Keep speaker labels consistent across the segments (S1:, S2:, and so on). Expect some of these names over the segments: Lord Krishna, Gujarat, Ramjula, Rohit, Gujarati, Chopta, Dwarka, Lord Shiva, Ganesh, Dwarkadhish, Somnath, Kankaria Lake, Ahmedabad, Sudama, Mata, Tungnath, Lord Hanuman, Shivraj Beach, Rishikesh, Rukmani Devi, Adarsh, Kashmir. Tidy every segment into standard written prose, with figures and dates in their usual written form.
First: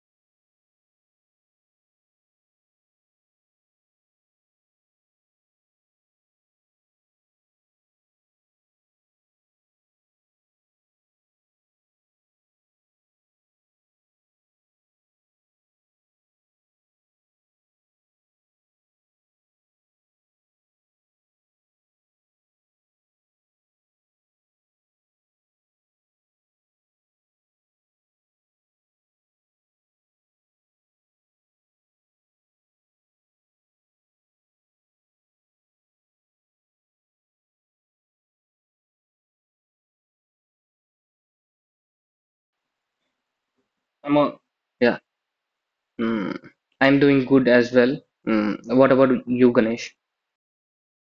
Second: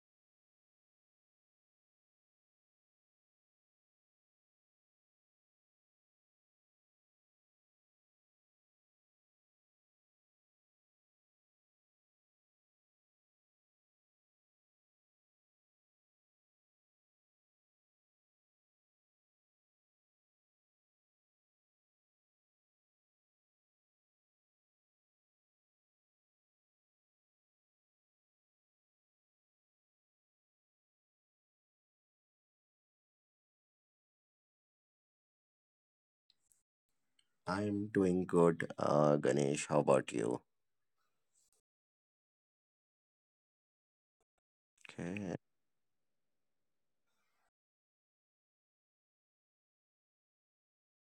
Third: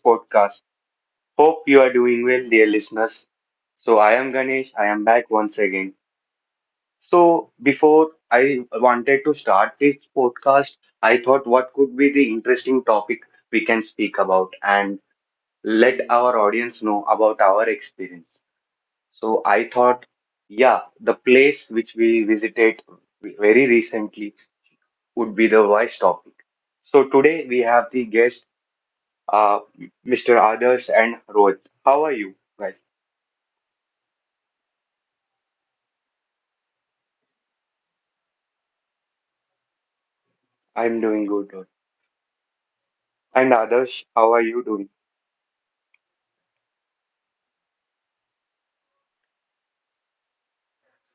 S1: podcast. Hope you are doing well, dear listeners. So, I am Ganesh. I am back once again. So, before I wanted to start this podcast, I thought what could be the interesting topic we can speak about and let our audience know about our experience. So, I thought, yeah, the place which we visited very recently would be the voice topic. So, today we have the guest. uh, Mr. Adarsh and Rohit. How are you guys?
S2: I'm doing good, Ganesh. How about you?
S1: I'm doing good. Rohit. And Adarsh,
S3: I'm on.
S1: how are you doing?
S3: Yeah.
S2: Okay.
S3: Mm. I'm doing good as well. Mm. What about you, Ganesh?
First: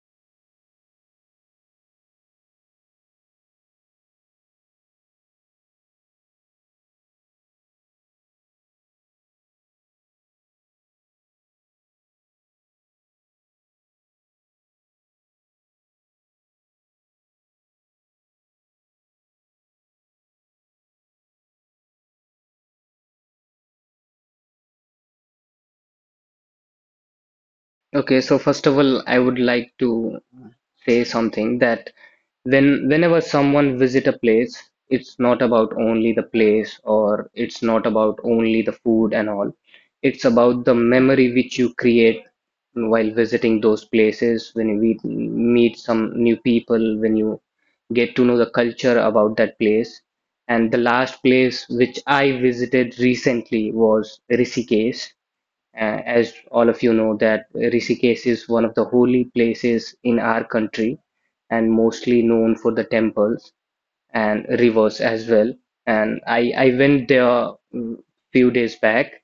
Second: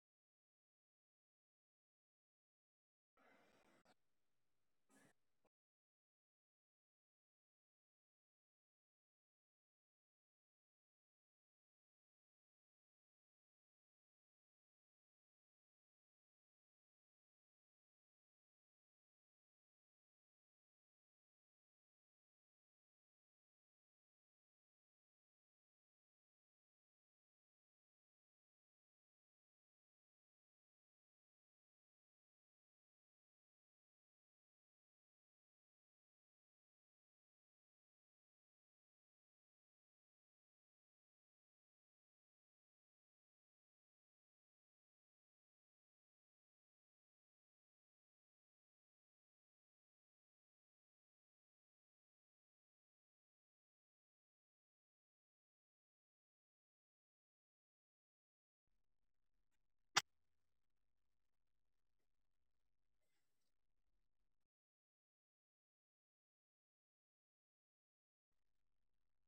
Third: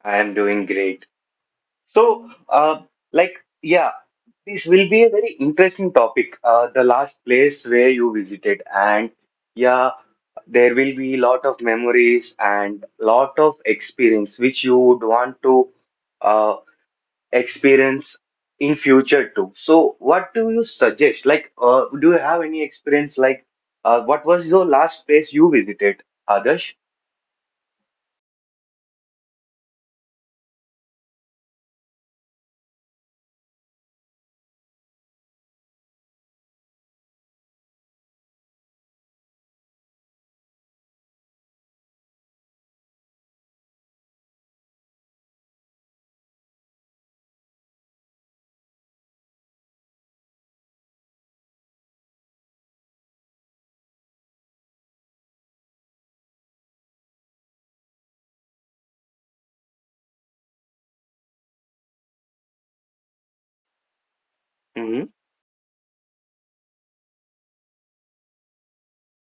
S1: I am doing great. So, like, yeah, this will be a very interesting topic. The last place where you visited, and yeah, there will be lot of memories and lot of experience which you would want to. uh, experience in future too. So what do you suggest? Do you have any experience? What was your last place you visited, Adarsh?
S3: Okay, so first of all, I would like to say something that whenever someone visit a place, it's not about only the place, or it's not about only the food and all. It's about the memory which you create while visiting those places, when you meet some new people, when you get to know the culture about that place. And the last place which I visited recently was Rishikesh. As all of you know, that Rishikesh is one of the holy places in our country and mostly known for the temples and rivers
S1: Mm-hmm.
S3: as well. And I went there few days back,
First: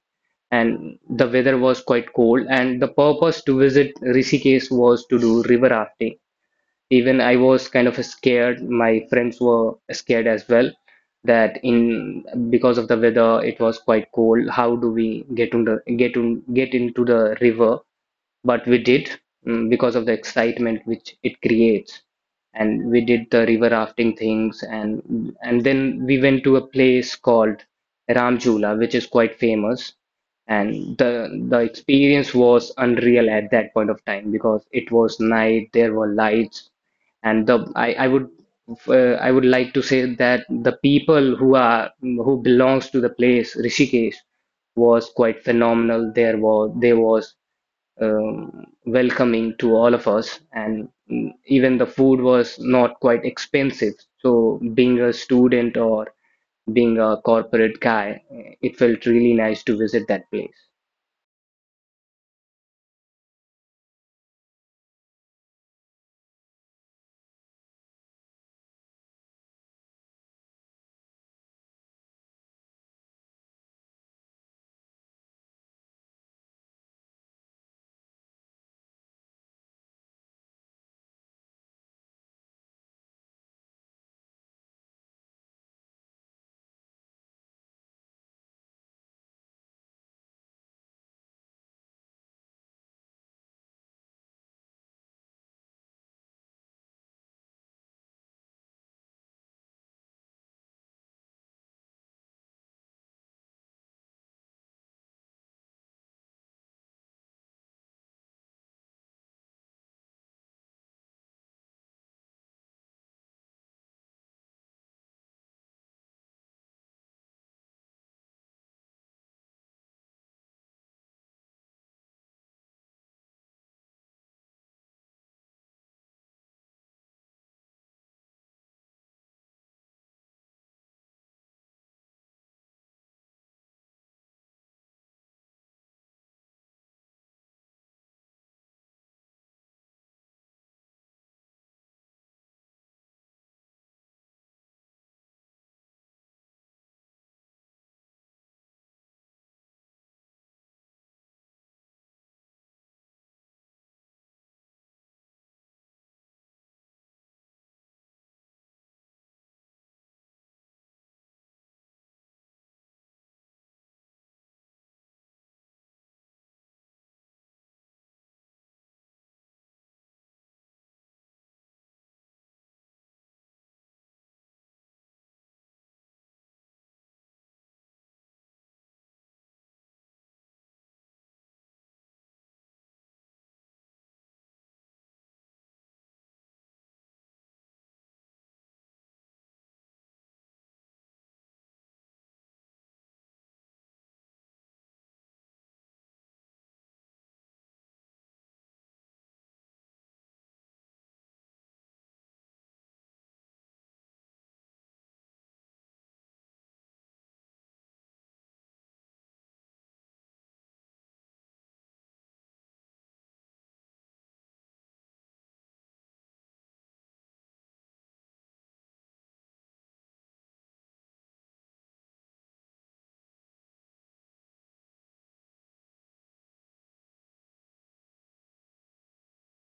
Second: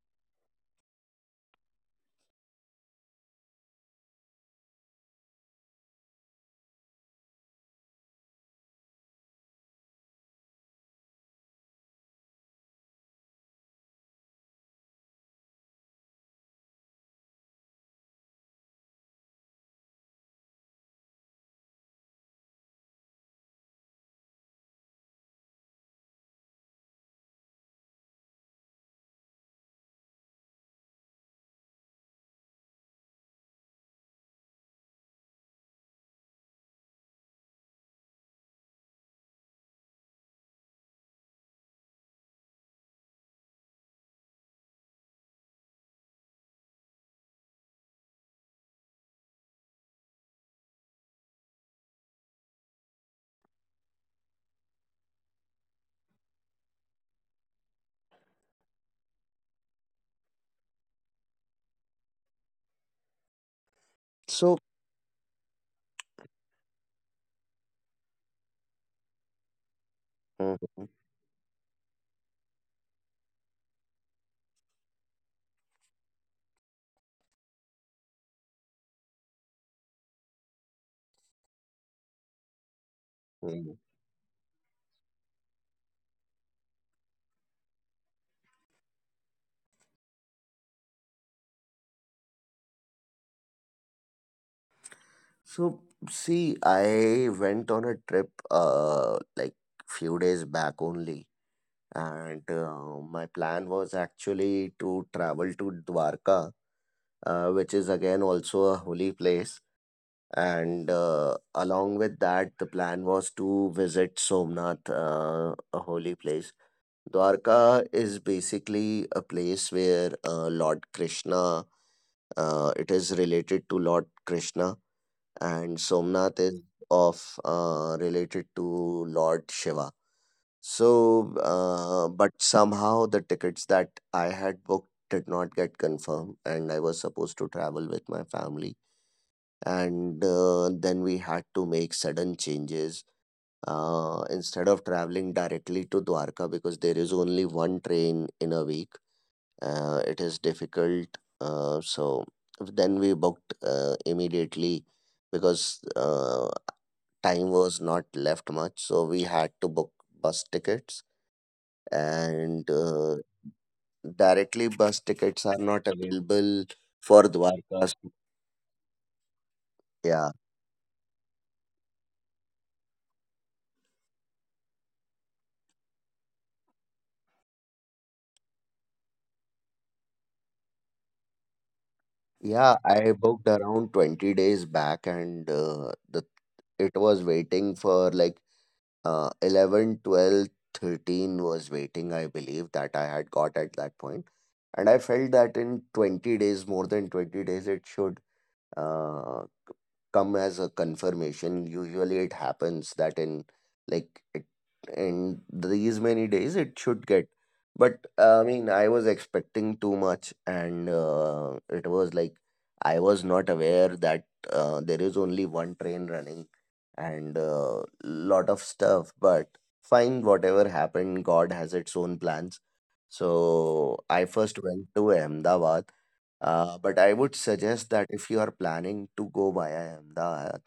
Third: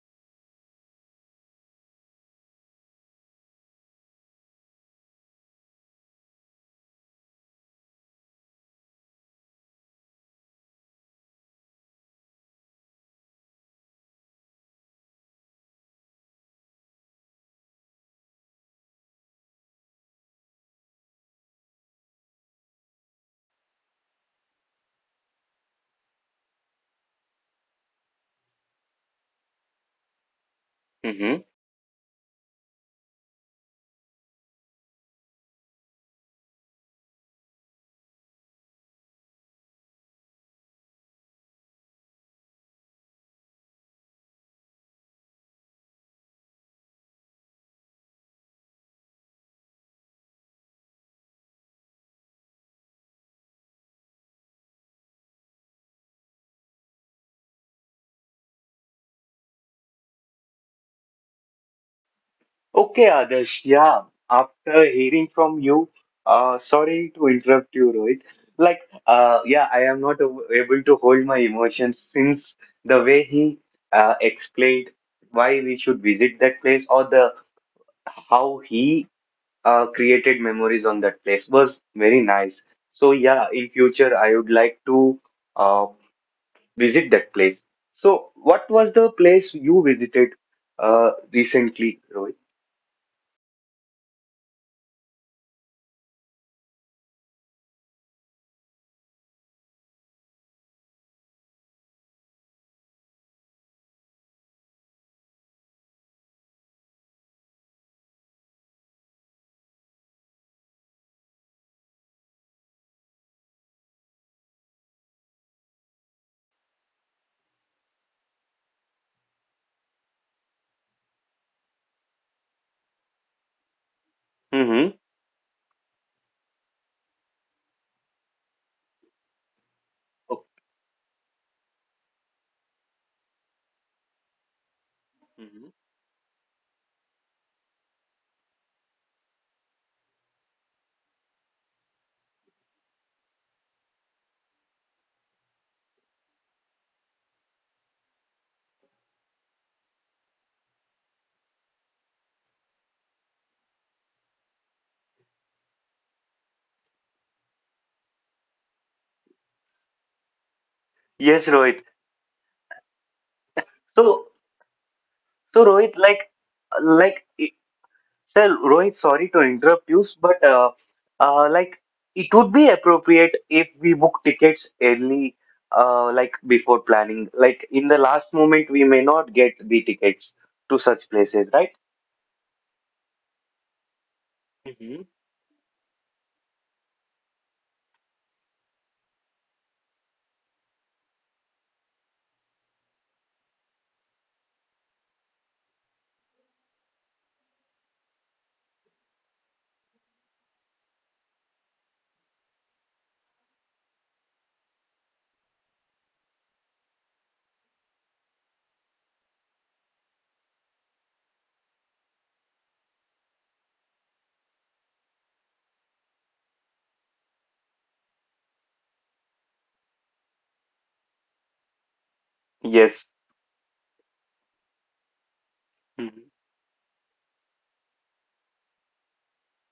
S3: and the weather was quite cold, and the purpose to visit Rishikesh was to do river rafting. Even I was kind of scared. My friends were scared as well, that in, because of the weather, it was quite cold. How do we get on get into the river? But we did, because of the excitement which it creates. And we did the river rafting things, and then we went to a place called Ramjula, which is quite famous. And the
S1: Mm-hmm.
S3: the experience was unreal at that point of time, because it was night, there were lights, and I would, I would like to say that the people who are, who belongs to the place Rishikesh, was quite phenomenal. There was, they was, welcoming to all of us, and, mm, even the food was not quite expensive. So being a student or being a corporate guy, it felt really nice to visit that place.
S1: Okay, Adarsh. Yeah.
S2: So,
S1: After hearing from you, sorry to interrupt you, Rohit. Like, yeah, I am not a- able
S2: mhm,
S1: to hold my emotions since the way he explained why we should visit that place or the how he created memories on that place was very nice. So yeah, in
S2: mhm.
S1: future I would like to uh, visit that place. So what was the place you visited recently, Rohit?
S2: so See, I went on a trip like few days back only, and my plan was actually to travel to Dwarka, which is again also a holy place. And along with that, the plan was to visit Somnath, a holy place. Dwarka is basically a place where Lord Krishna, it is related to Lord Krishna,
S1: Mm-hmm.
S2: and Somnath is of related to Lord Shiva.
S1: Oh,
S2: So, but somehow the tickets that I had booked did not get confirmed, and I was supposed to travel with my family. And then we had to make sudden changes instead of traveling directly to Dwarka because there is only one train in a week. It is difficult. So then we booked immediately because time was not left much. So we had to book bus tickets
S1: yes, Rohit.
S2: and directly
S1: So
S2: bus tickets are not
S1: so Rohit,
S2: available
S1: like
S2: for
S1: like
S2: Dwarka.
S1: Rohit, sorry to
S2: Yeah.
S1: interrupt you, but uh, like it would be appropriate if we book tickets early, like before planning. Like in the last moment, we may not get the tickets to such places, right?
S2: Yeah, I booked around 20 days back
S1: Mm-hmm.
S2: and the it was waiting for like 11, 12, 13 was waiting, I believe, that I had got at that point. And I felt that in 20 days, more than 20 days, it should. Uh, Come as a confirmation usually it happens that like it, in these many days it should get but I mean I was expecting too much and it was like I was not aware that there is only one train running and lot of stuff but fine whatever happened god has its own plans. So
S1: Yes.
S2: I first went to Ahmedabad but
S1: Mm-hmm.
S2: I would suggest that if you are planning to go via Ahmedabad,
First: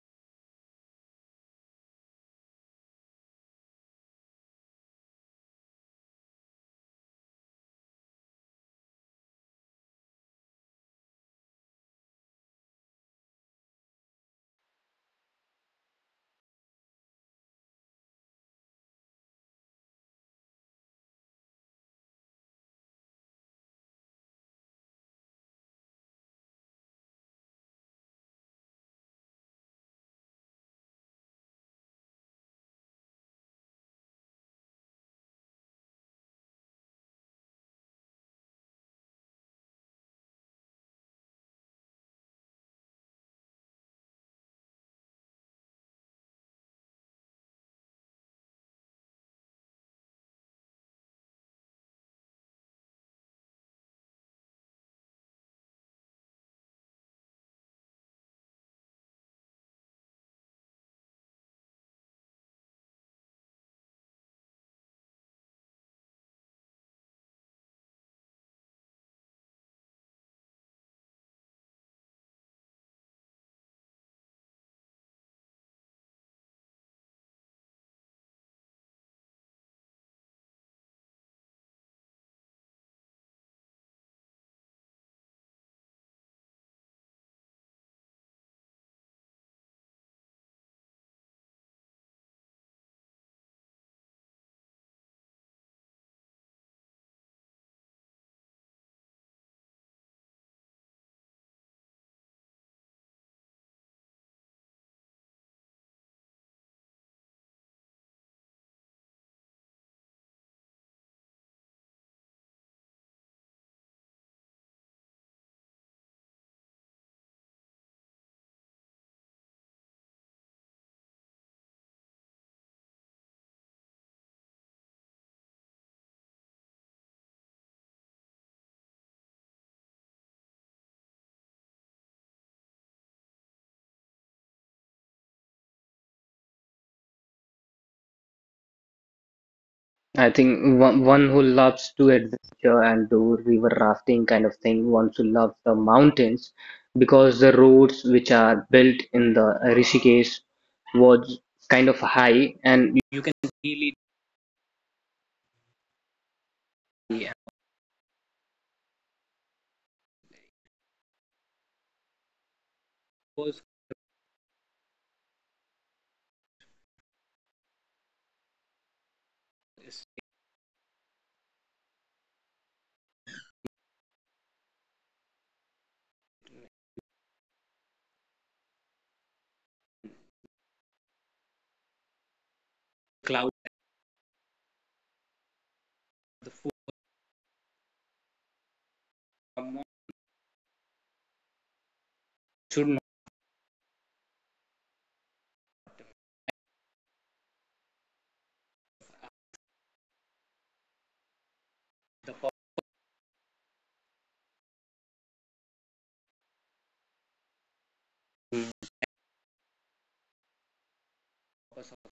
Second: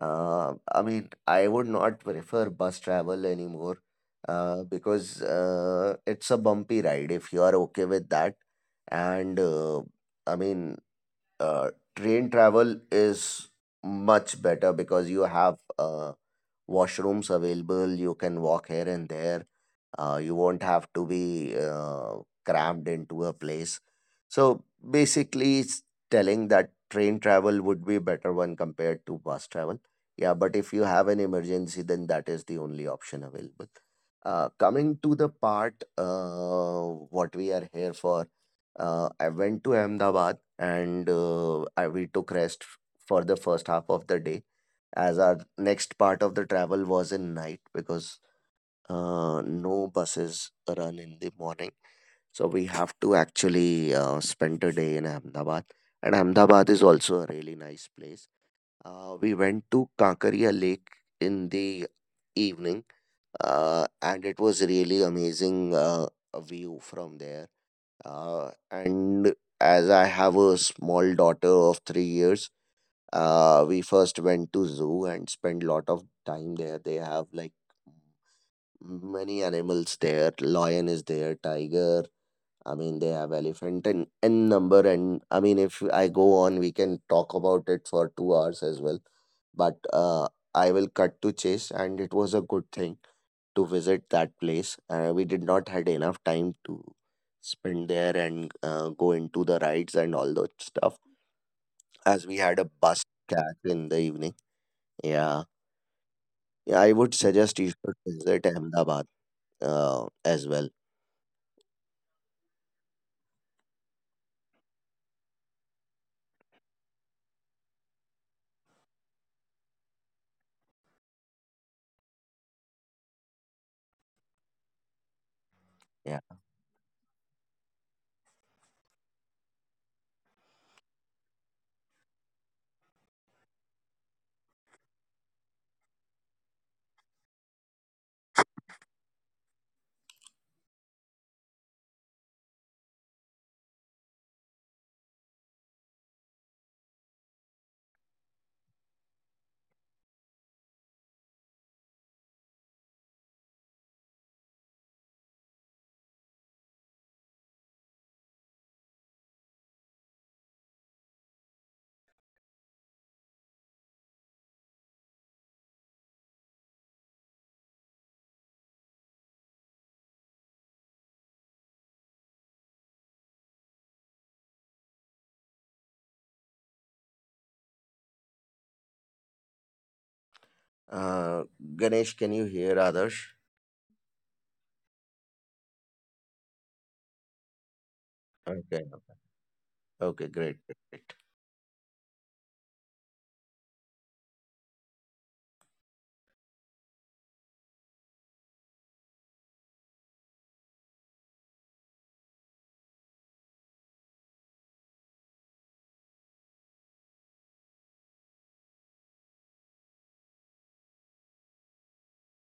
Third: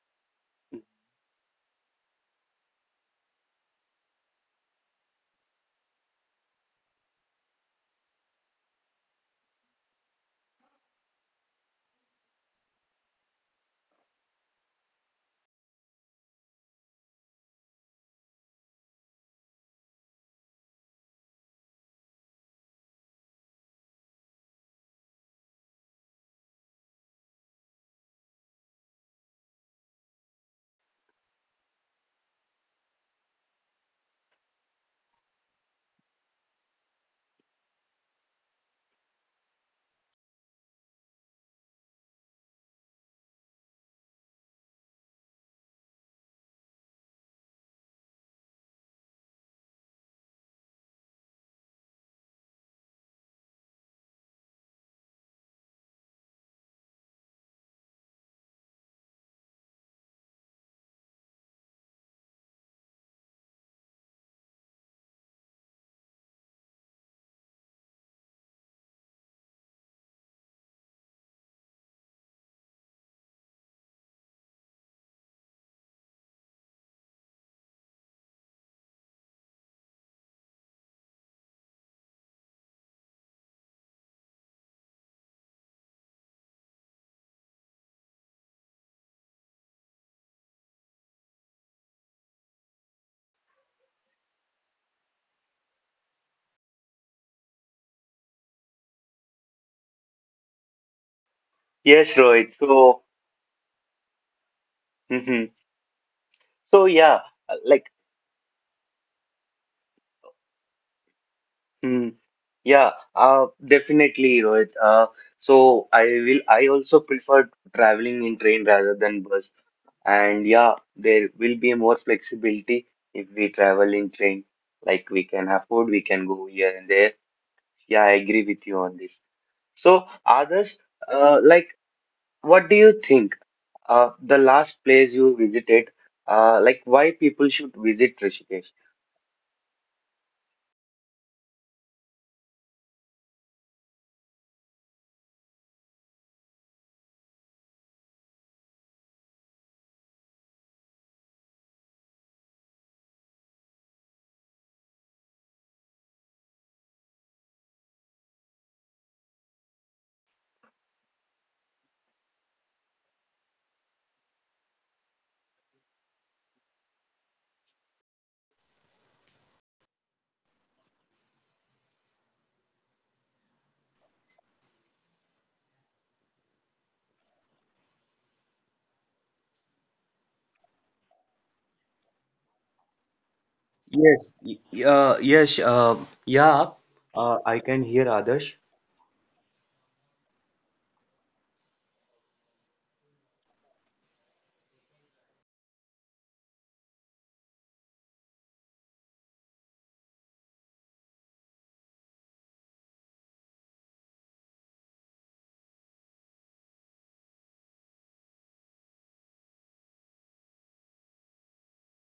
S2: I mean, I would not prefer bus travel anymore because it's a bumpy ride if you are okay with that. And I mean, train travel is much better because you have washrooms available. You can walk here and there. You won't have to be crammed into a place. So basically, it's telling that train travel would be better when compared to bus travel. Yeah, but if you have an emergency, then that is the only option available. Coming to the part, what we are here for I went to Ahmedabad and we took rest for the first half of the day, as our next part of the travel was in night because no buses run in the morning. So we have to actually spend a day in Ahmedabad. And Ahmedabad is also a really nice place. We went to Kankaria Lake in the evening, and it was really amazing a view from there and as I have a small daughter of 3 years, we first went to zoo and spent lot of time there. They have like many animals there. Lion is there, tiger. I mean, they have elephant and n number. And I mean, if I go on, we can talk about it for 2 hours as well. But I will cut to chase, and it was a good thing to visit that place. We did not had enough time to spend there and go into the rides and all that stuff as we
S1: Yes,
S2: had a
S1: Rohit.
S2: bus
S1: So,
S2: catch in the evening. Yeah.
S1: mhm.
S2: Yeah, I would
S1: So yeah,
S2: suggest you
S1: uh,
S2: should
S1: like,
S2: visit Ahmedabad as well.
S1: mm, yeah, definitely, Rohit. So I will. I also prefer traveling in train rather than bus. And yeah, there will be more flexibility if we travel in train. Like we can
S2: Yeah.
S1: afford, we can go here and there. Yeah, I agree with you on this. So, others, uh, like, what do you think? The last place you visited, why people should visit Rishikesh?
S3: I think one who loves to adventure and do river rafting kind of thing, one who loves the mountains, because the roads which are built in the Rishikesh was kind of high and. Yeah, was is
S2: Uh, Ganesh, can you hear Adarsh?
S3: cloud at
S1: Yes,
S3: the food
S1: yeah, I can hear
S2: Okay.
S1: others.
S3: from,
S2: Okay, great.
S3: should not be the focus of.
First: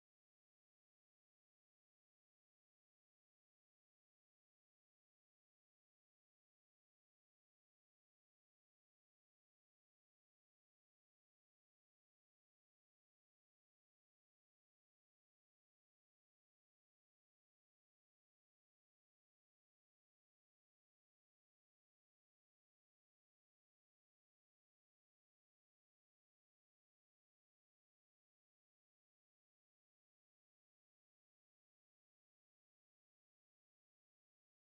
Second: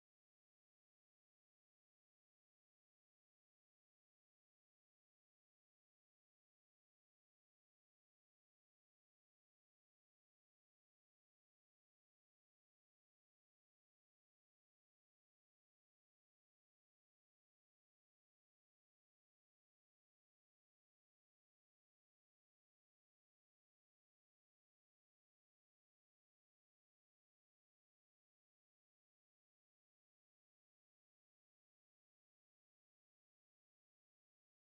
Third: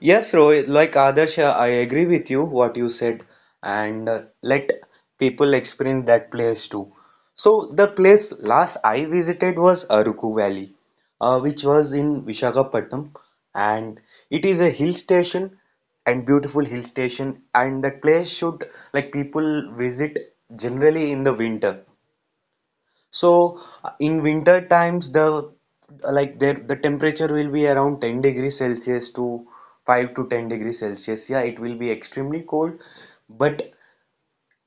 S1: Yes, Rohit, like Adarsh, I agree with you what you said, and let people experience that place too. So, the place last I visited was Aruku Valley, which was in Visakhapatnam, and it is a hill station and beautiful hill station. And that place should like people visit generally in the winter so in winter times there the temperature will be around 10 degrees Celsius to 5 to 10 degrees Celsius. Yeah, it will be extremely cold, but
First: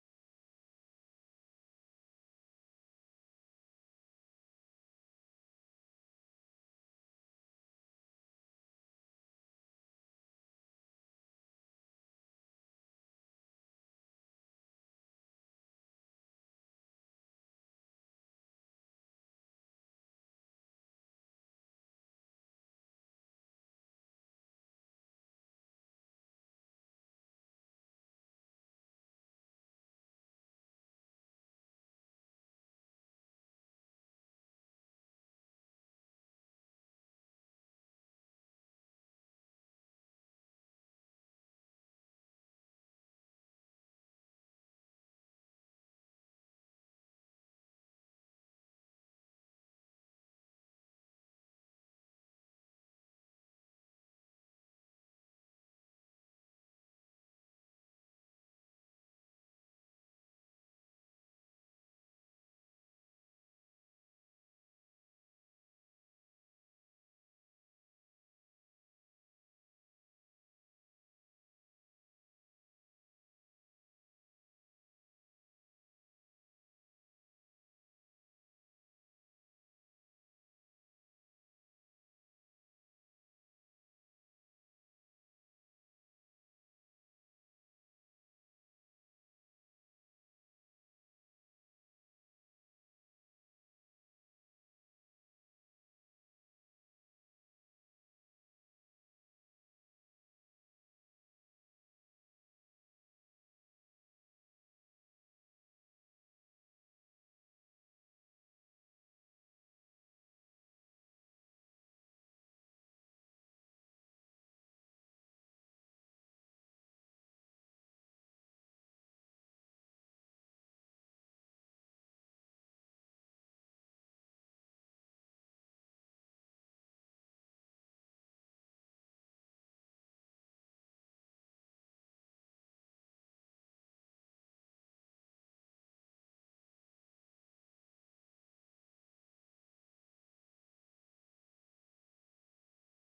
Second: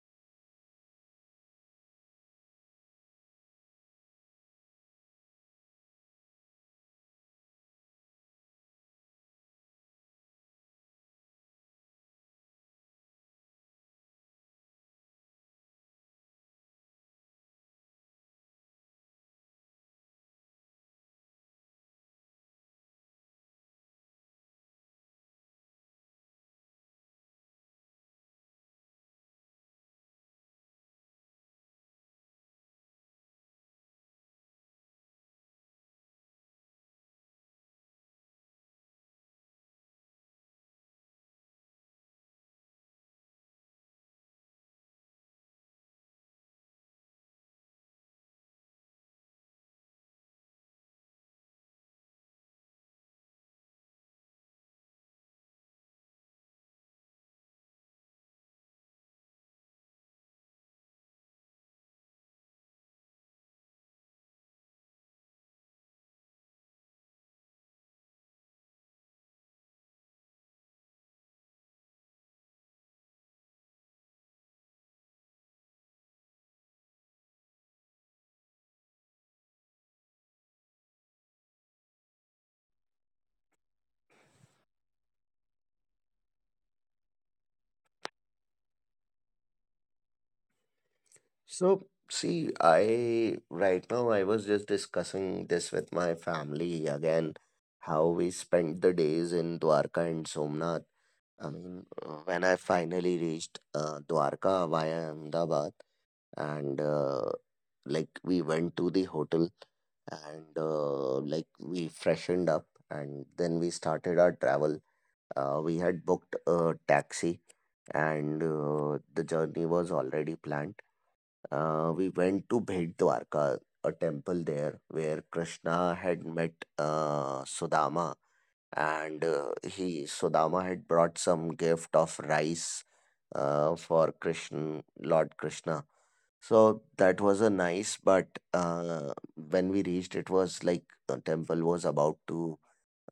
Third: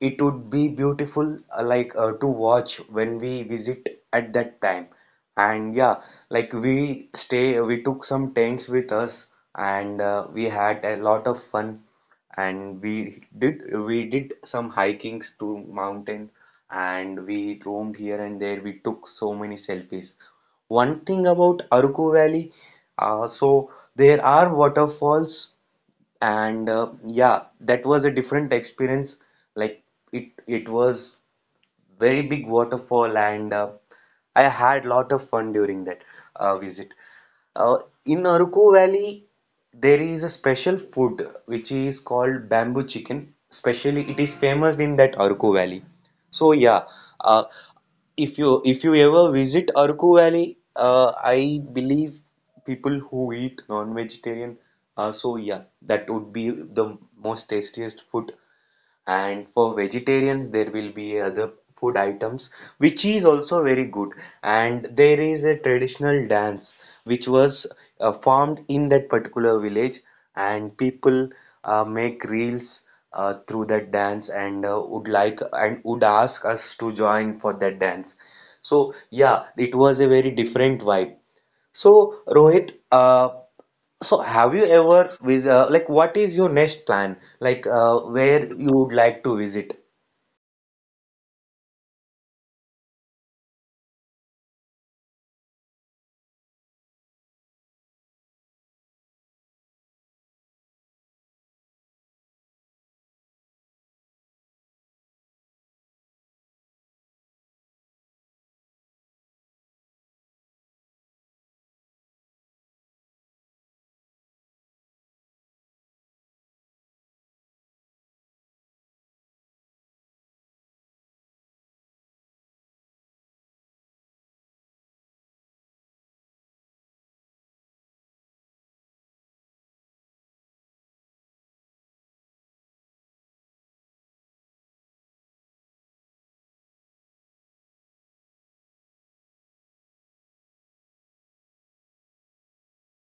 S1: it would be beautiful, to watch when we visit at that time. And yeah, like we stay, we took some tents with us, and we had a lot of fun. And we did some hikings to mountains, and we roamed here and there. We took so many selfies. One thing about Aruku Valley, uh, so there are waterfalls and yeah, that was a different experience like it was very big waterfall, and I had lot of fun during that visit uh, in Aruku Valley. There is a special food which is called bamboo chicken, especially it is famous in that Aruku Valley. So yeah, uh, if you ever visit Arku Valley, I believe people who eat non-vegetarian, so yeah, that would be the most tastiest food, and for vegetarians, there will be other food items, which is also very good. And there is a traditional dance which was formed in that particular village, and people make reels through that dance and would like and would ask us to join for that dance. So, yeah, it was a very different vibe. So, Rohit, so have you ever with what is your next plan? Where you would like to visit?
S2: So, see, I right now I was just discussing this with my family again, how we spent the days in Dwarka and Somnath. I mean, when I finally reached Dwarka via Ahmedabad, and like we went to the hotel and like we freshened up and then we started our travel. We had booked a taxi and the journey was already planned. We went to Bhed Dwarka, a temple there where Krishna had met Sudama and he Sudama had brought some gift of rice for Krishna, Lord Krishna. So that was a nice, but when we reached, it was like the temple was about to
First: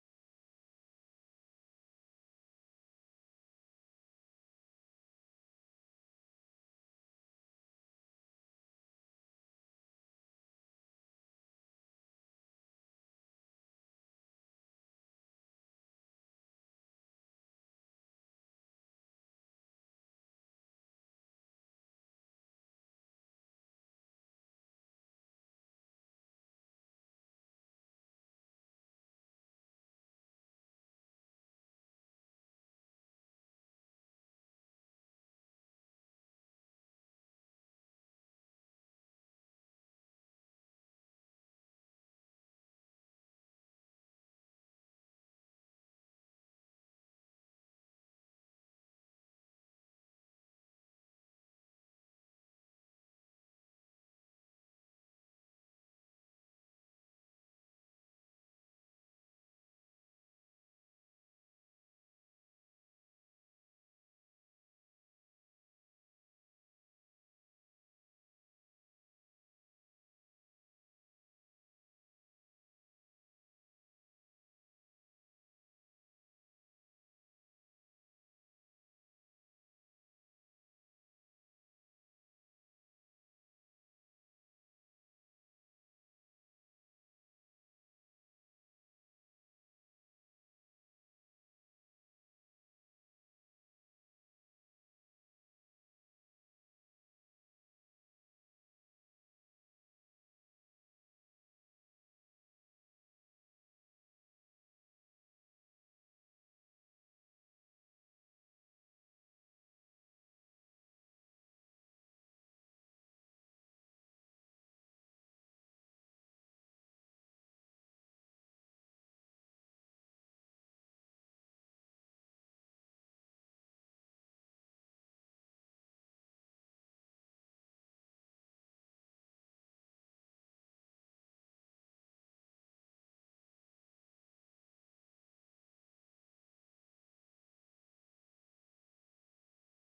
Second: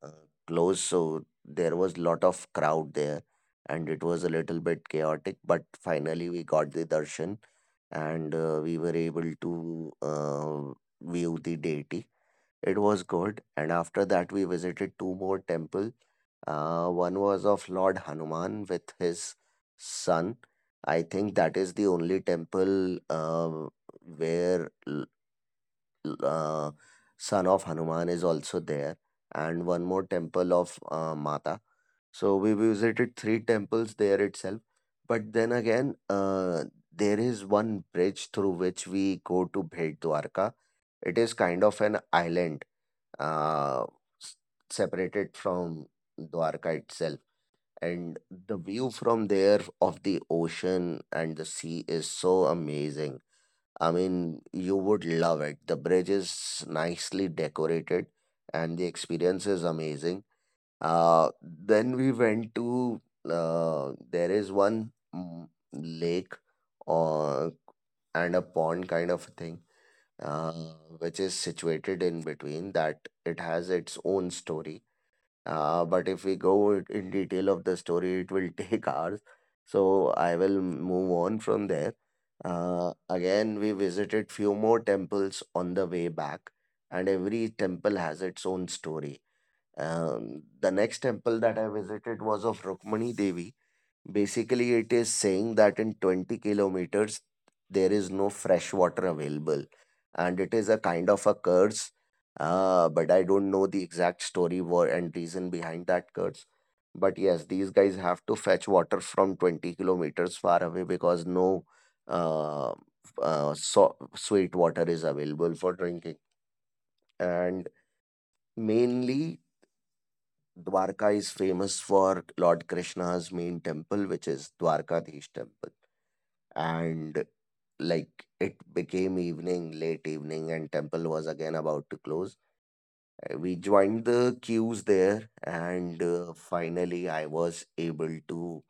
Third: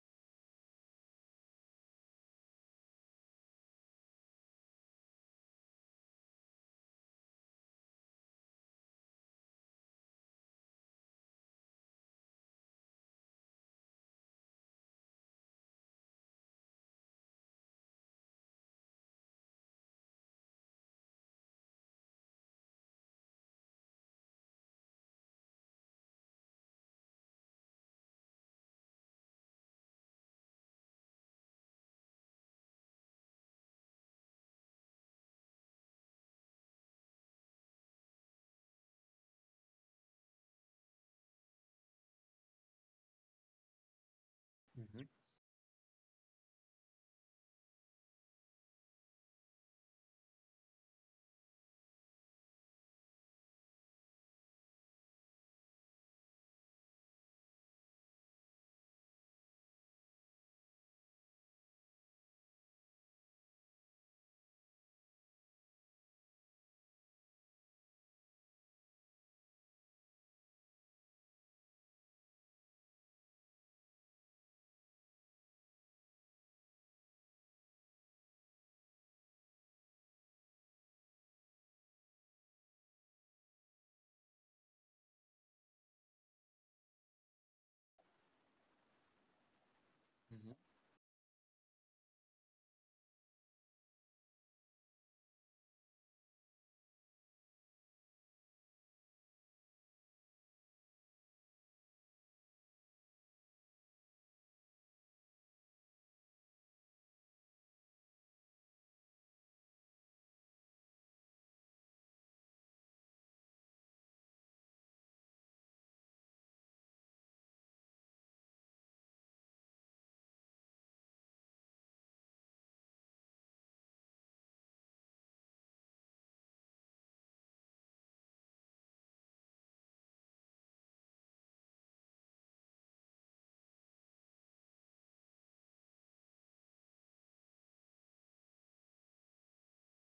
S2: uh, close, so there was lot of crowd there, and it was a little bit chaotic. But finally, we got the darshan, and we were able to view the deity. It was good, and after that we visited two more temple. One was of Lord Hanuman with his son. I think that is the only temple where l- uh, son of Hanuman is also there, and one more temple of Mata. So we visited three temples there itself. But then again, there is one bridge through which we go to Bhed Dwarka. It is kind of an island uh, s-
S1: Mhm,
S2: separated from Dwarka itself. And the view from there of the ocean and the sea is so amazing. I mean, you would love it. The bridge is nicely decorated and the experience is amazing. Then we went to, there is one lake or, and a pond kind of thing uh, which is situated in between that it has its own story. But if we go in detail of the story, it will take hours. So I will move on from there. Again, we visited few more temples on the way back, and every temple has its own story.
S1: mhm.
S2: The next temple that I visited was of Rukmani Devi. Basically, it is saying that in 20 kilometers, there is no fresh water available. And it is a kind of a curse, but I don't know the exact story war and reason behind that curse. But yes, these guys have to fetch water from 20 kilometers far away because no uh, so sweet water is available for drinking. And mainly, Dwarka is famous for Lord Krishna's main temple, which is Dwarkadhish temple. And like it became evening, late evening, and temple was again about to close. We joined the queues there, and finally, I was able to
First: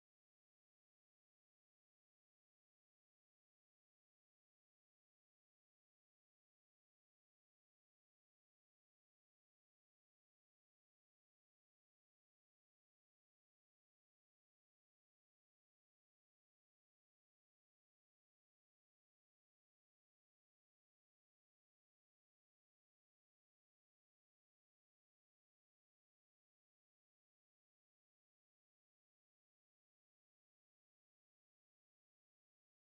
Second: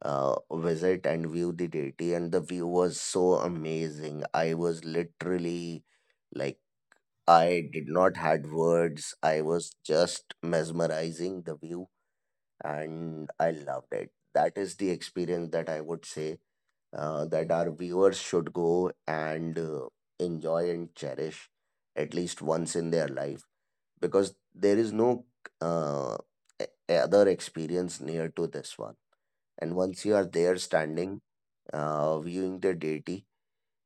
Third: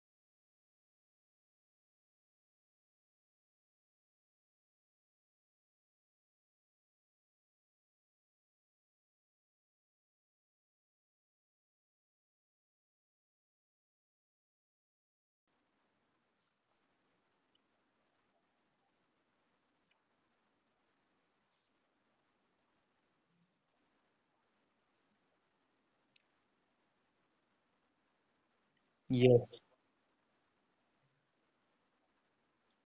S2: visit and view the deity, and the view was so amazing. I was literally like I did not had words. I was just mesmerizing the view, and I loved it. That is the experience that I would say that our viewers should go and enjoy and cherish at least once in their life because there is no uh, e- other experience near to this one. And once you are
S1: Yeah.
S2: there standing, viewing the deity,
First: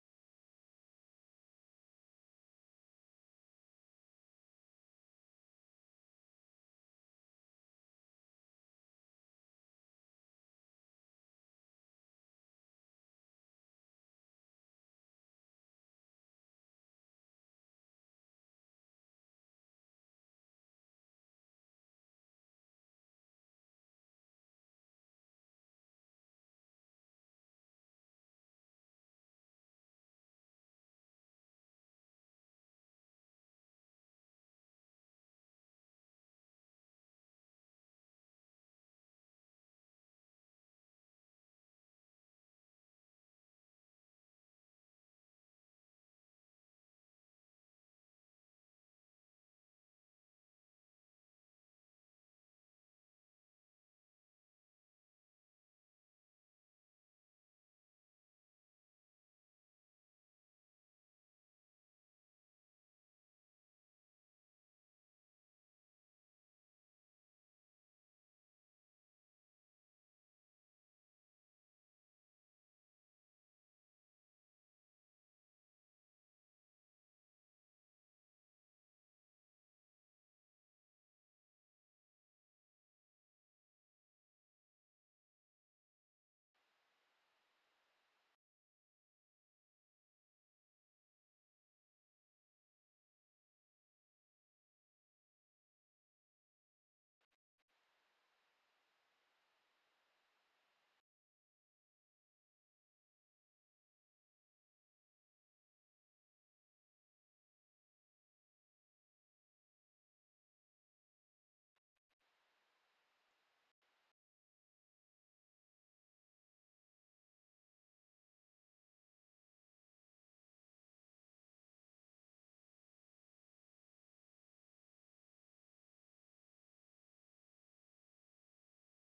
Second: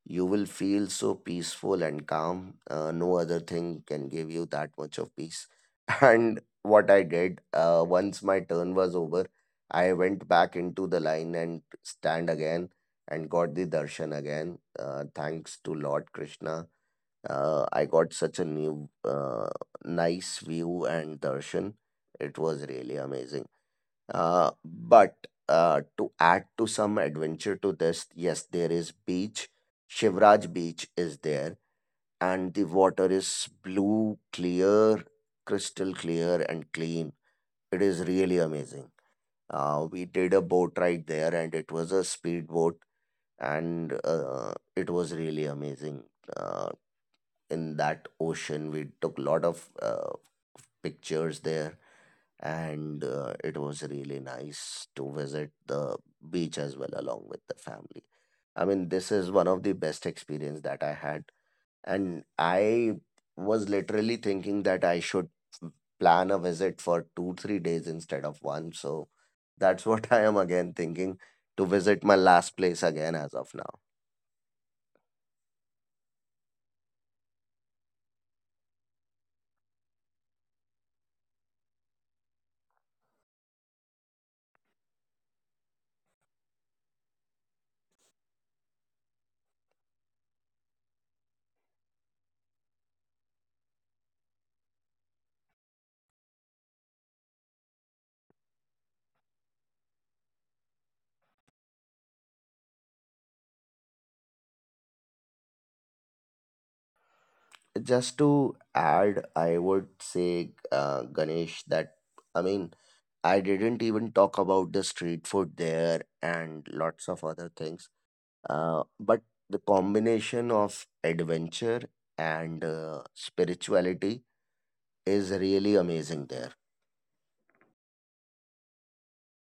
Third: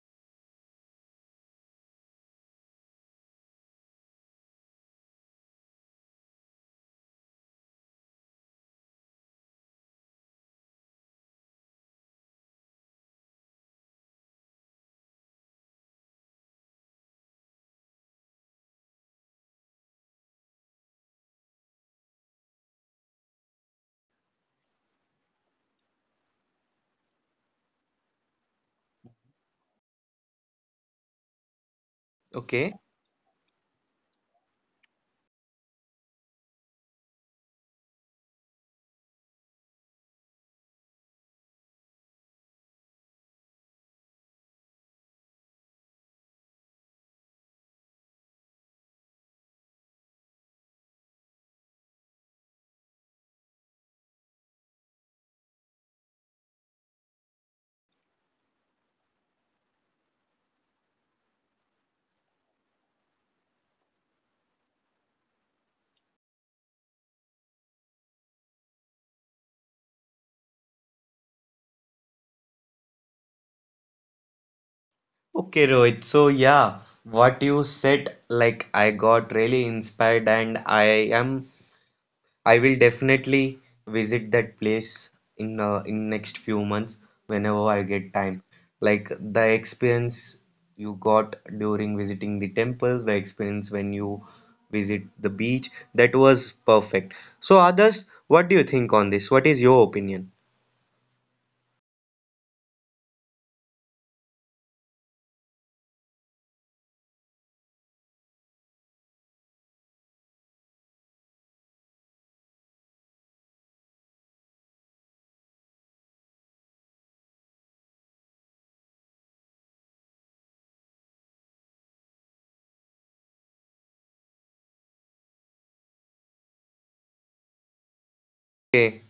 S2: you will feel so peaceful and calm. No other thing can give you that much of peace. And what I did, once my turn was over, I went back into the line and stand again and got the darshan again. Thanks to Lord Krishna, I got such a nice view and darshan. It was really amazing. But to add to some adventure to this, yes, there is beach. Shivraj Beach is there, and the
S1: Okay.
S2: water is blue, clear, crystal clear, and clean. It is really amazing. We did a boat ride there, and it was a speedboat, and it was really amazing. Uh, in that ocean. We took a lot of pictures there, and it was really nice to visit the beach as well along with the family. I mean, this is one of the best experience that I had, and I was literally thinking that I should plan a visit for 2-3 days instead of one. So that's what I am again thinking to visit my last place again as of now.
S1: Okay, Rohit. So yeah, what you said, like I got really inspired, and am I will definitely visit that place in next few months whenever I get time. Like the experience you got during visiting the temples, the experience when you visit the beach, that was perfect. So, others, what do you think on this? What is your opinion?
S2: Just to add, I would say, Ganesh, that I mean, I didn't even talk about the street food there and lots of other things. But the combination of adventure and spirituality is really amazing there.
S1: Okay.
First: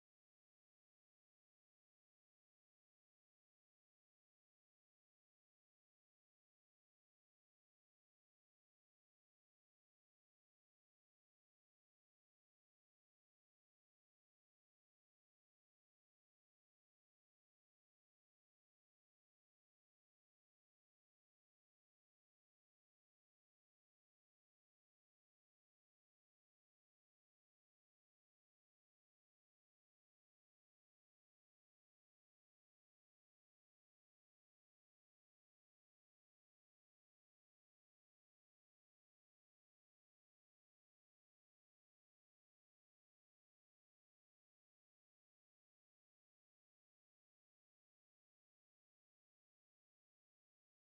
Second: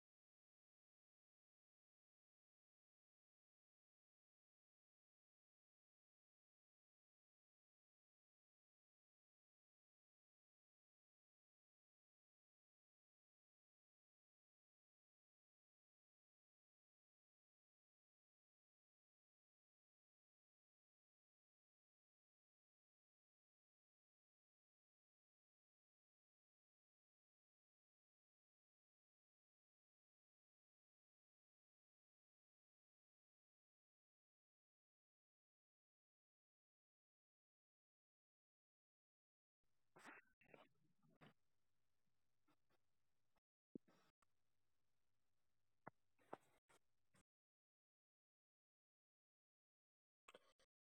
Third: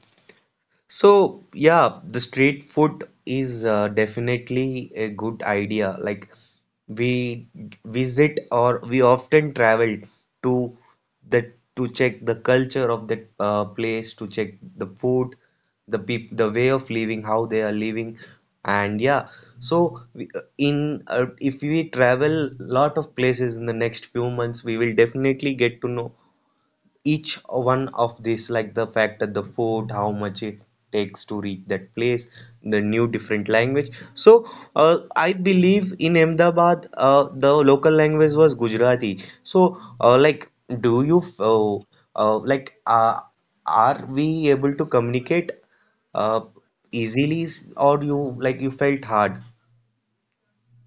S1: So, yeah, the street food is definitely a good idea. Like we visit or we often travel to the to check the culture of that place, to check the food, the way of living, how they are living, and yeah. So we, in if we travel lot of places in the next few months, we will definitely get to know each one of these, like the fact that the food, how much it takes to reach that place, the new different language. So I believe in Ahmedabad the local language was Gujarati. So like do you f- like are we able to communicate uh, easily, or you like you felt hard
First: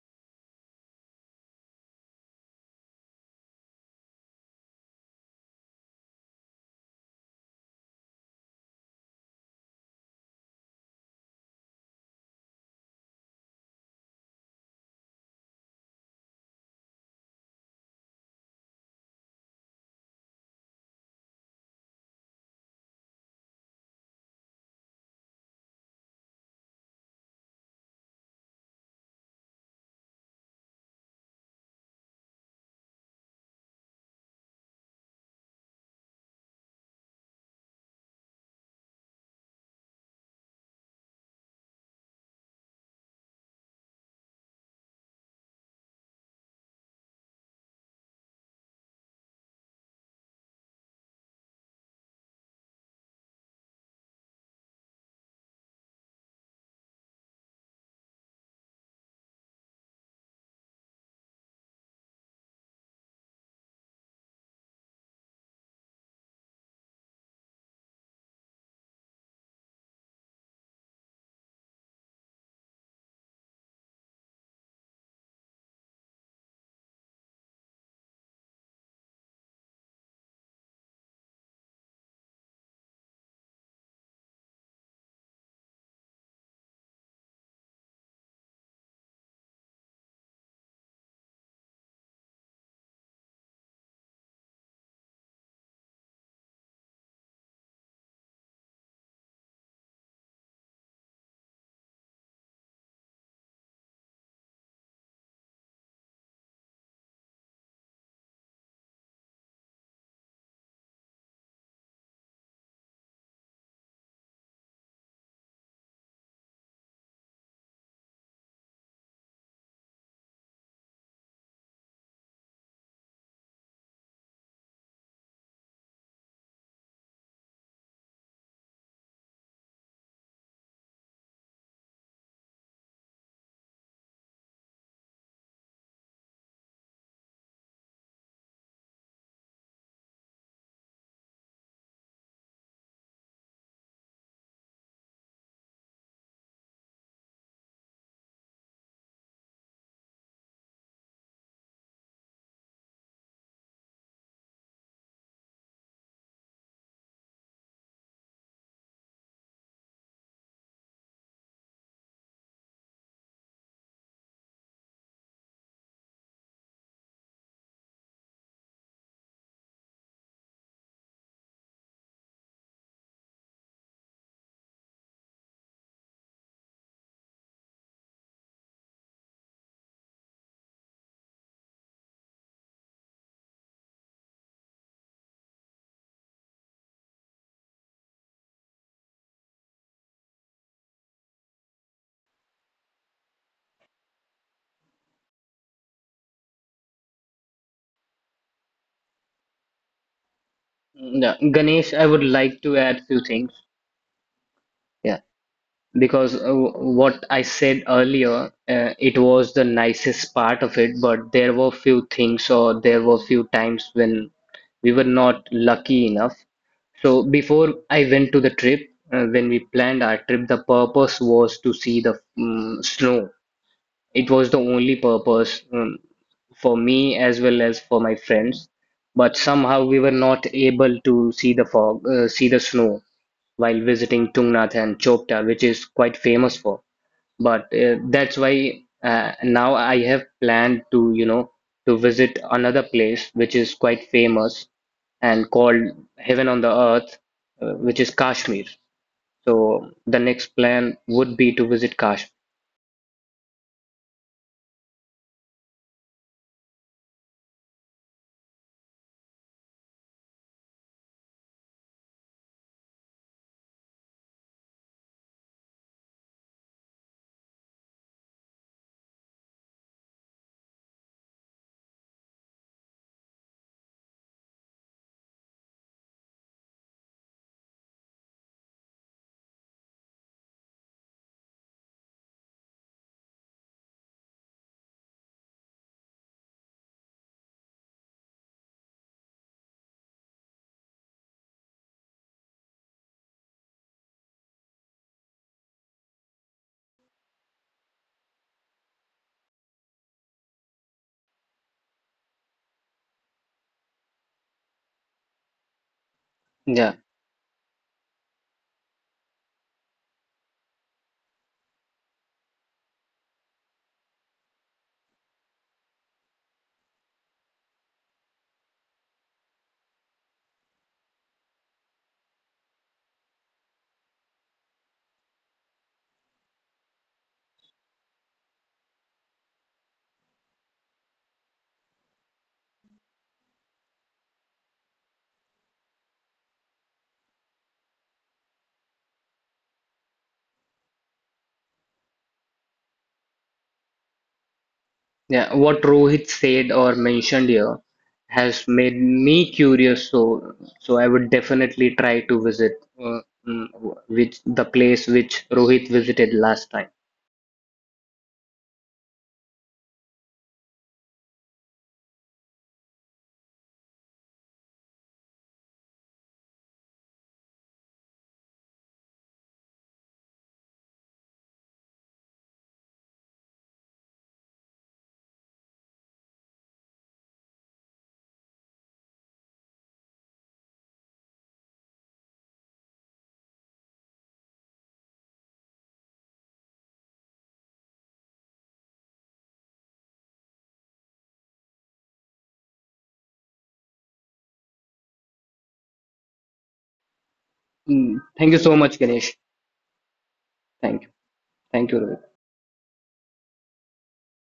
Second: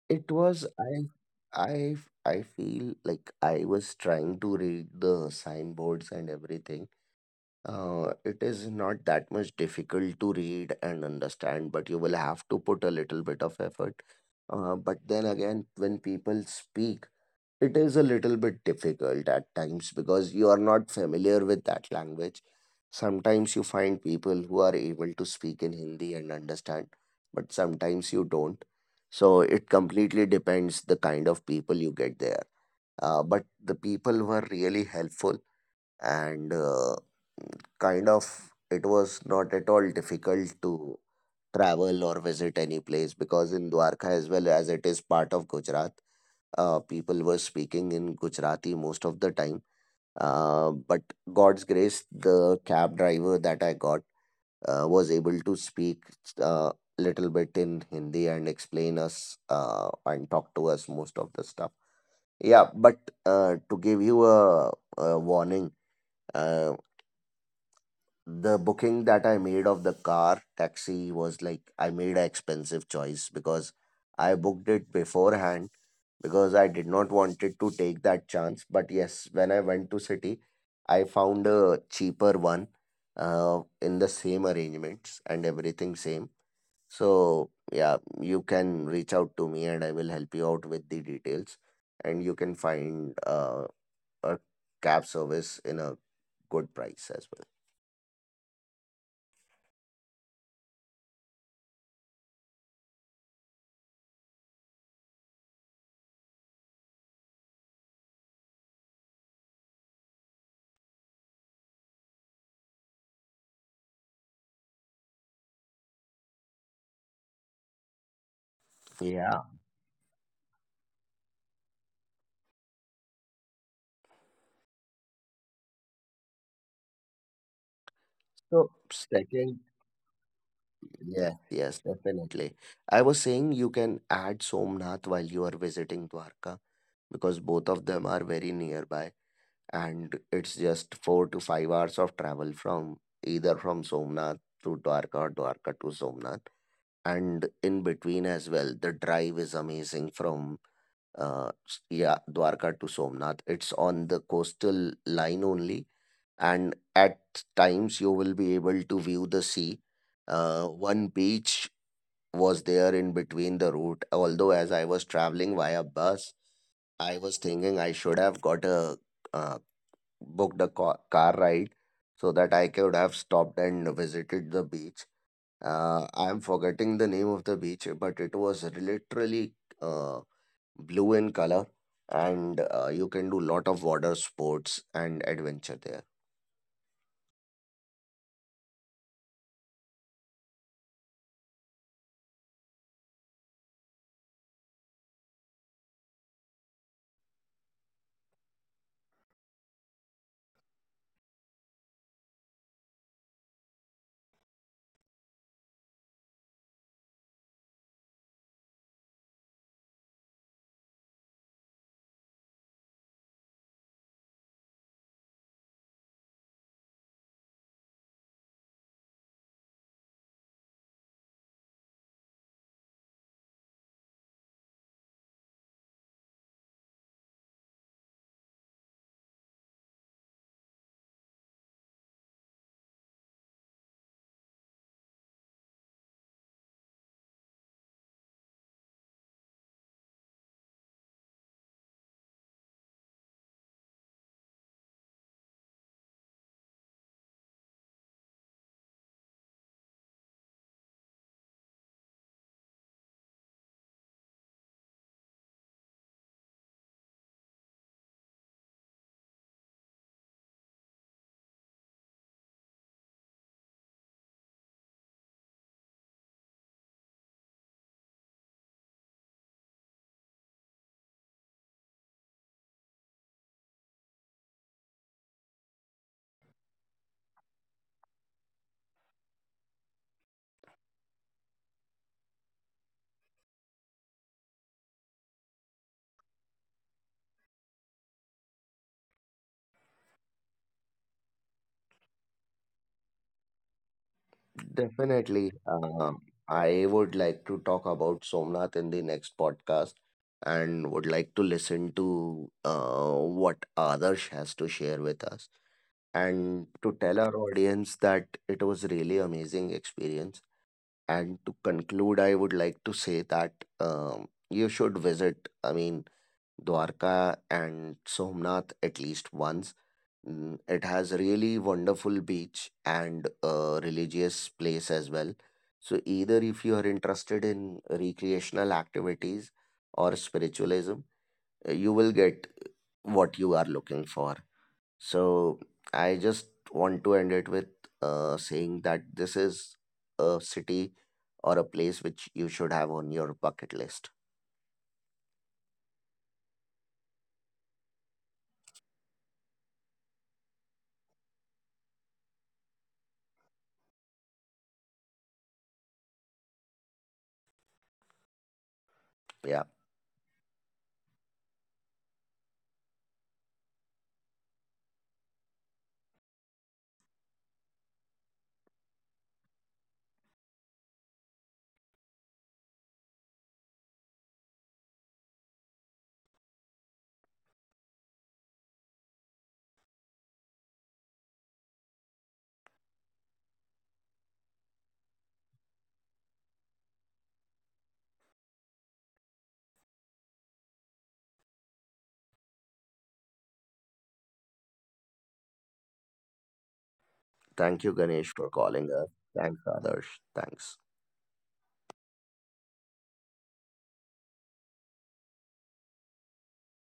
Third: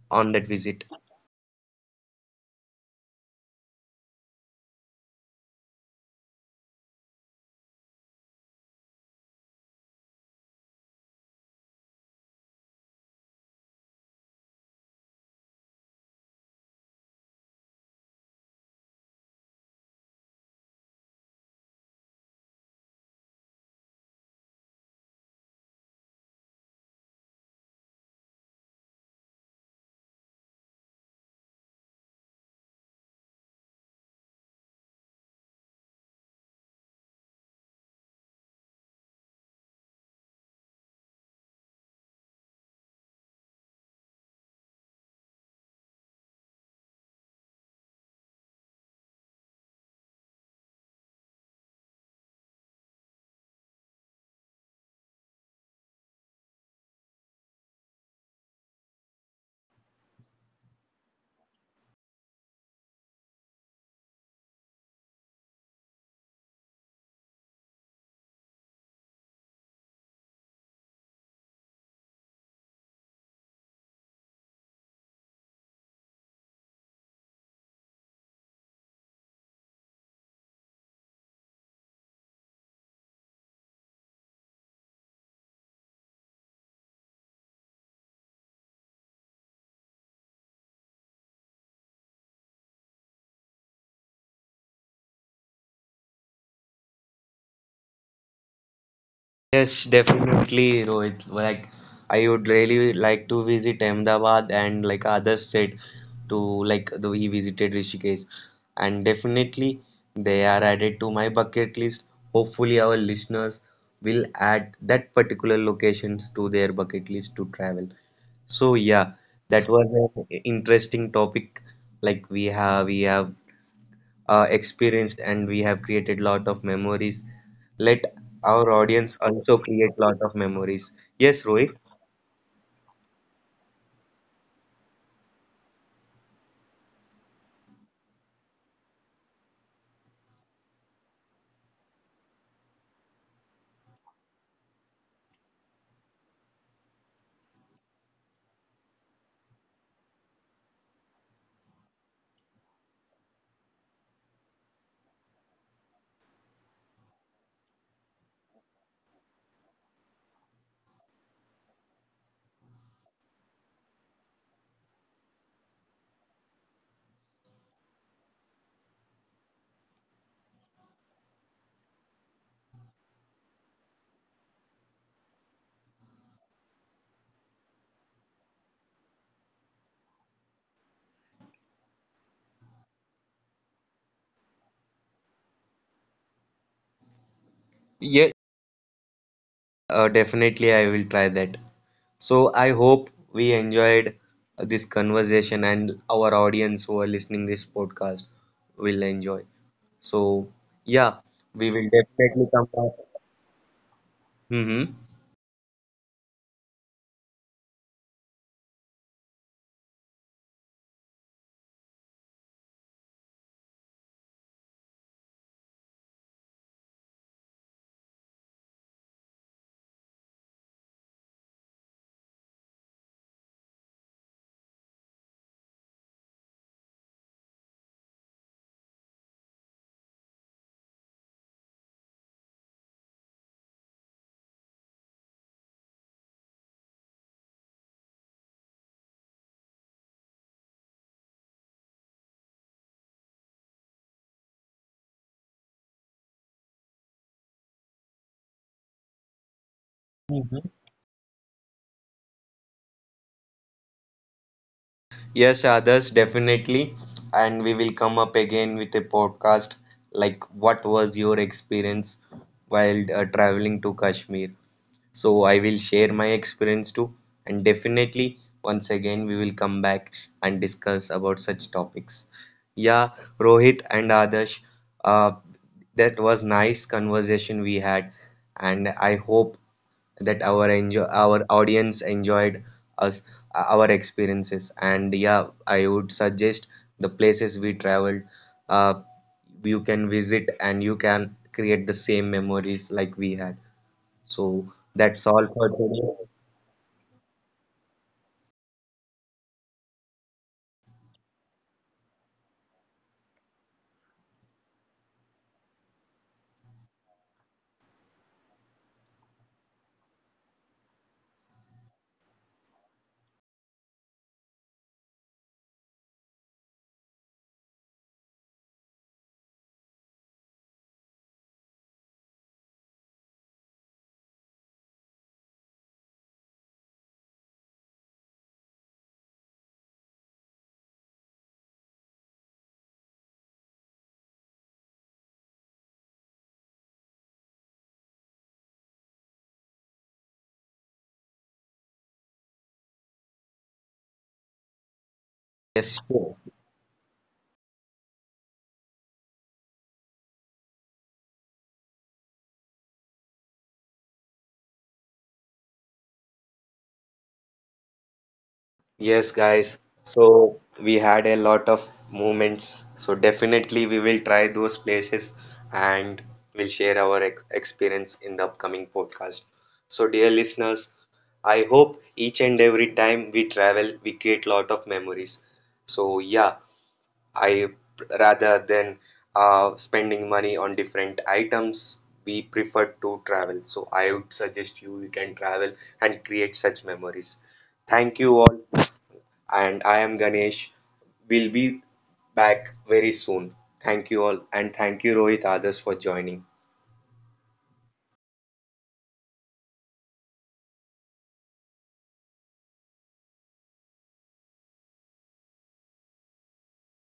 S2: It
S1: on that
S2: was,
S1: visit?
S2: I, I feel like I was trying to read the signboards and everything. It is not that much difficult to read and understand, but you will have to put a little bit of effort. But then again, when people speak, it is a little bit difficult at times because you are not familiar with that language. Sometimes you find people who are able to speak in Hindi and understand, but sometimes you don't. So it completely depends the kind of people you get there. But the people were really helpful and kind of it was not at all difficult to travel or visit any place because in Dwarka as well as it is part of Gujarat, people were speaking in Gujarati most of the time. But God's grace, the cab driver that I got was able to speak a little bit in Hindi and explain us and talk to us most of the stuff. Yeah, but to give you a warning, uh, the booking that I made of the car taxi was like I made an expensive choice because I booked it beforehand because I did not wanted to take that chance. But yes, when I went to city, I found a cheaper one in the same arrangements and everything same. So yeah, you can reach out to me and I will help you out with the details and you can find a cab service in a good price as well.
S1: Yes, definitely, Rohit. Like, I would really like to visit Ahmedabad, and like others said to like though he visited Rishikesh, and definitely they are added to my bucket list. Hopefully, our listeners will add that particular locations to their bucket list to travel. So yeah,
S2: Yeah,
S1: that was an interesting topic. Like we have experienced and we have created lot of memories. Let
S2: So
S1: our audience
S2: second,
S1: also create lot of memories.
S2: yeah,
S1: Yes, Rohit.
S2: yes, definitely. I was saying you can add Somnath while you are visiting Dwarka because both of them are very nearby and it's just 4 to 5 hours of travel from either from Somnath to Dwarka or Dwarka to Somnath. And in between as well, the drive is amazing from yeah, Dwarka to Somnath. It's on the coastal line only and at times you will be able to view the sea. One beach was there in between the route. Although as I was traveling via bus, I was thinking I should have got a uh, booked a car ride so that I could have stopped and visited the beach. I am forgetting the name of the beach, but it was literally uh, blue in color, and you can do lot of water sports and adventure there.
S1: Yeah, definitely, I will try that. So I hope we enjoyed this conversation, and our audience who are listening this podcast will enjoy. So yeah,
S3: Yeah,
S1: we will
S3: Ganesh, I would
S1: definitely come
S3: like to
S1: back.
S3: add few things.
S1: Mm-hmm.
S3: Yeah. Because what I said earlier, it was the nicest part of it, but there were few things or there were few times when we were not lucky enough. So before I went to the trip, when we planned our trip, the purpose was to see the snow. It was the only purpose, for me as well as for my friends. But somehow we were not able to see the fog, see the snow while visiting Tungnath and Chopta, which is quite famous for. But that's why now I have planned to, you know, to visit another place which is quite famous and called Heaven on the Earth, which is Kashmir. So the next plan would be to visit Kashmir.
S1: Yes, others, definitely. And we will come up again with a podcast like what was your experience while traveling to Kashmir? So I will share my experience too. And definitely, once again, we will come back and discuss about such topics. Yeah, Rohit and Adarsh, uh, that was nice conversation we had. And I hope that our audience enjoyed us our experiences. And yeah, I would suggest the places we traveled, uh, you can visit, and you can create the same memories like we had. So that's all
S2: Definitely.
S1: for today.
S2: I would like to talk about Somnath in the next podcast and would like to listen to what Adarsh has to share with us and
S3: Yeah,
S2: to tell our audience that it was really amazing experience. And to conclude, I would like to say that you should visit, I mean, Dwarka and Somnath at least once. It has really wonderful beach and a religious place as well. So either if you are interested in recreational activities or spiritualism, you will get what you are looking for. So I just want to end it with saying that this is a city or a place which you should have on your bucket list.
S3: yeah. What
S1: Yes,
S3: Rohit
S1: sure.
S3: said or mentioned here has made me curious, so I would definitely try to visit, uh, mm, which the place which Rohit visited last time.
S1: Yes,
S2: Yeah.
S1: guys, so we had a lot of moments, so definitely we will try those places, and we'll share our experience in the upcoming podcast. So dear listeners, I hope each and every time we travel, we create lot of memories. So yeah, I rather than spending money on different items, we prefer to travel. So I would suggest you can travel and create such memories. Thank you all, and I am Ganesh. We'll be back very soon. Thank you all, and thank you Rohit Adas for joining.
S2: Thank you,
S3: Mm,
S2: Ganesh,
S3: thank you
S2: for
S3: so much,
S2: calling us.
S3: Ganesh.
S2: Thanks, Adarsh. Thanks.
S3: Thank you. Thank you, Rohit.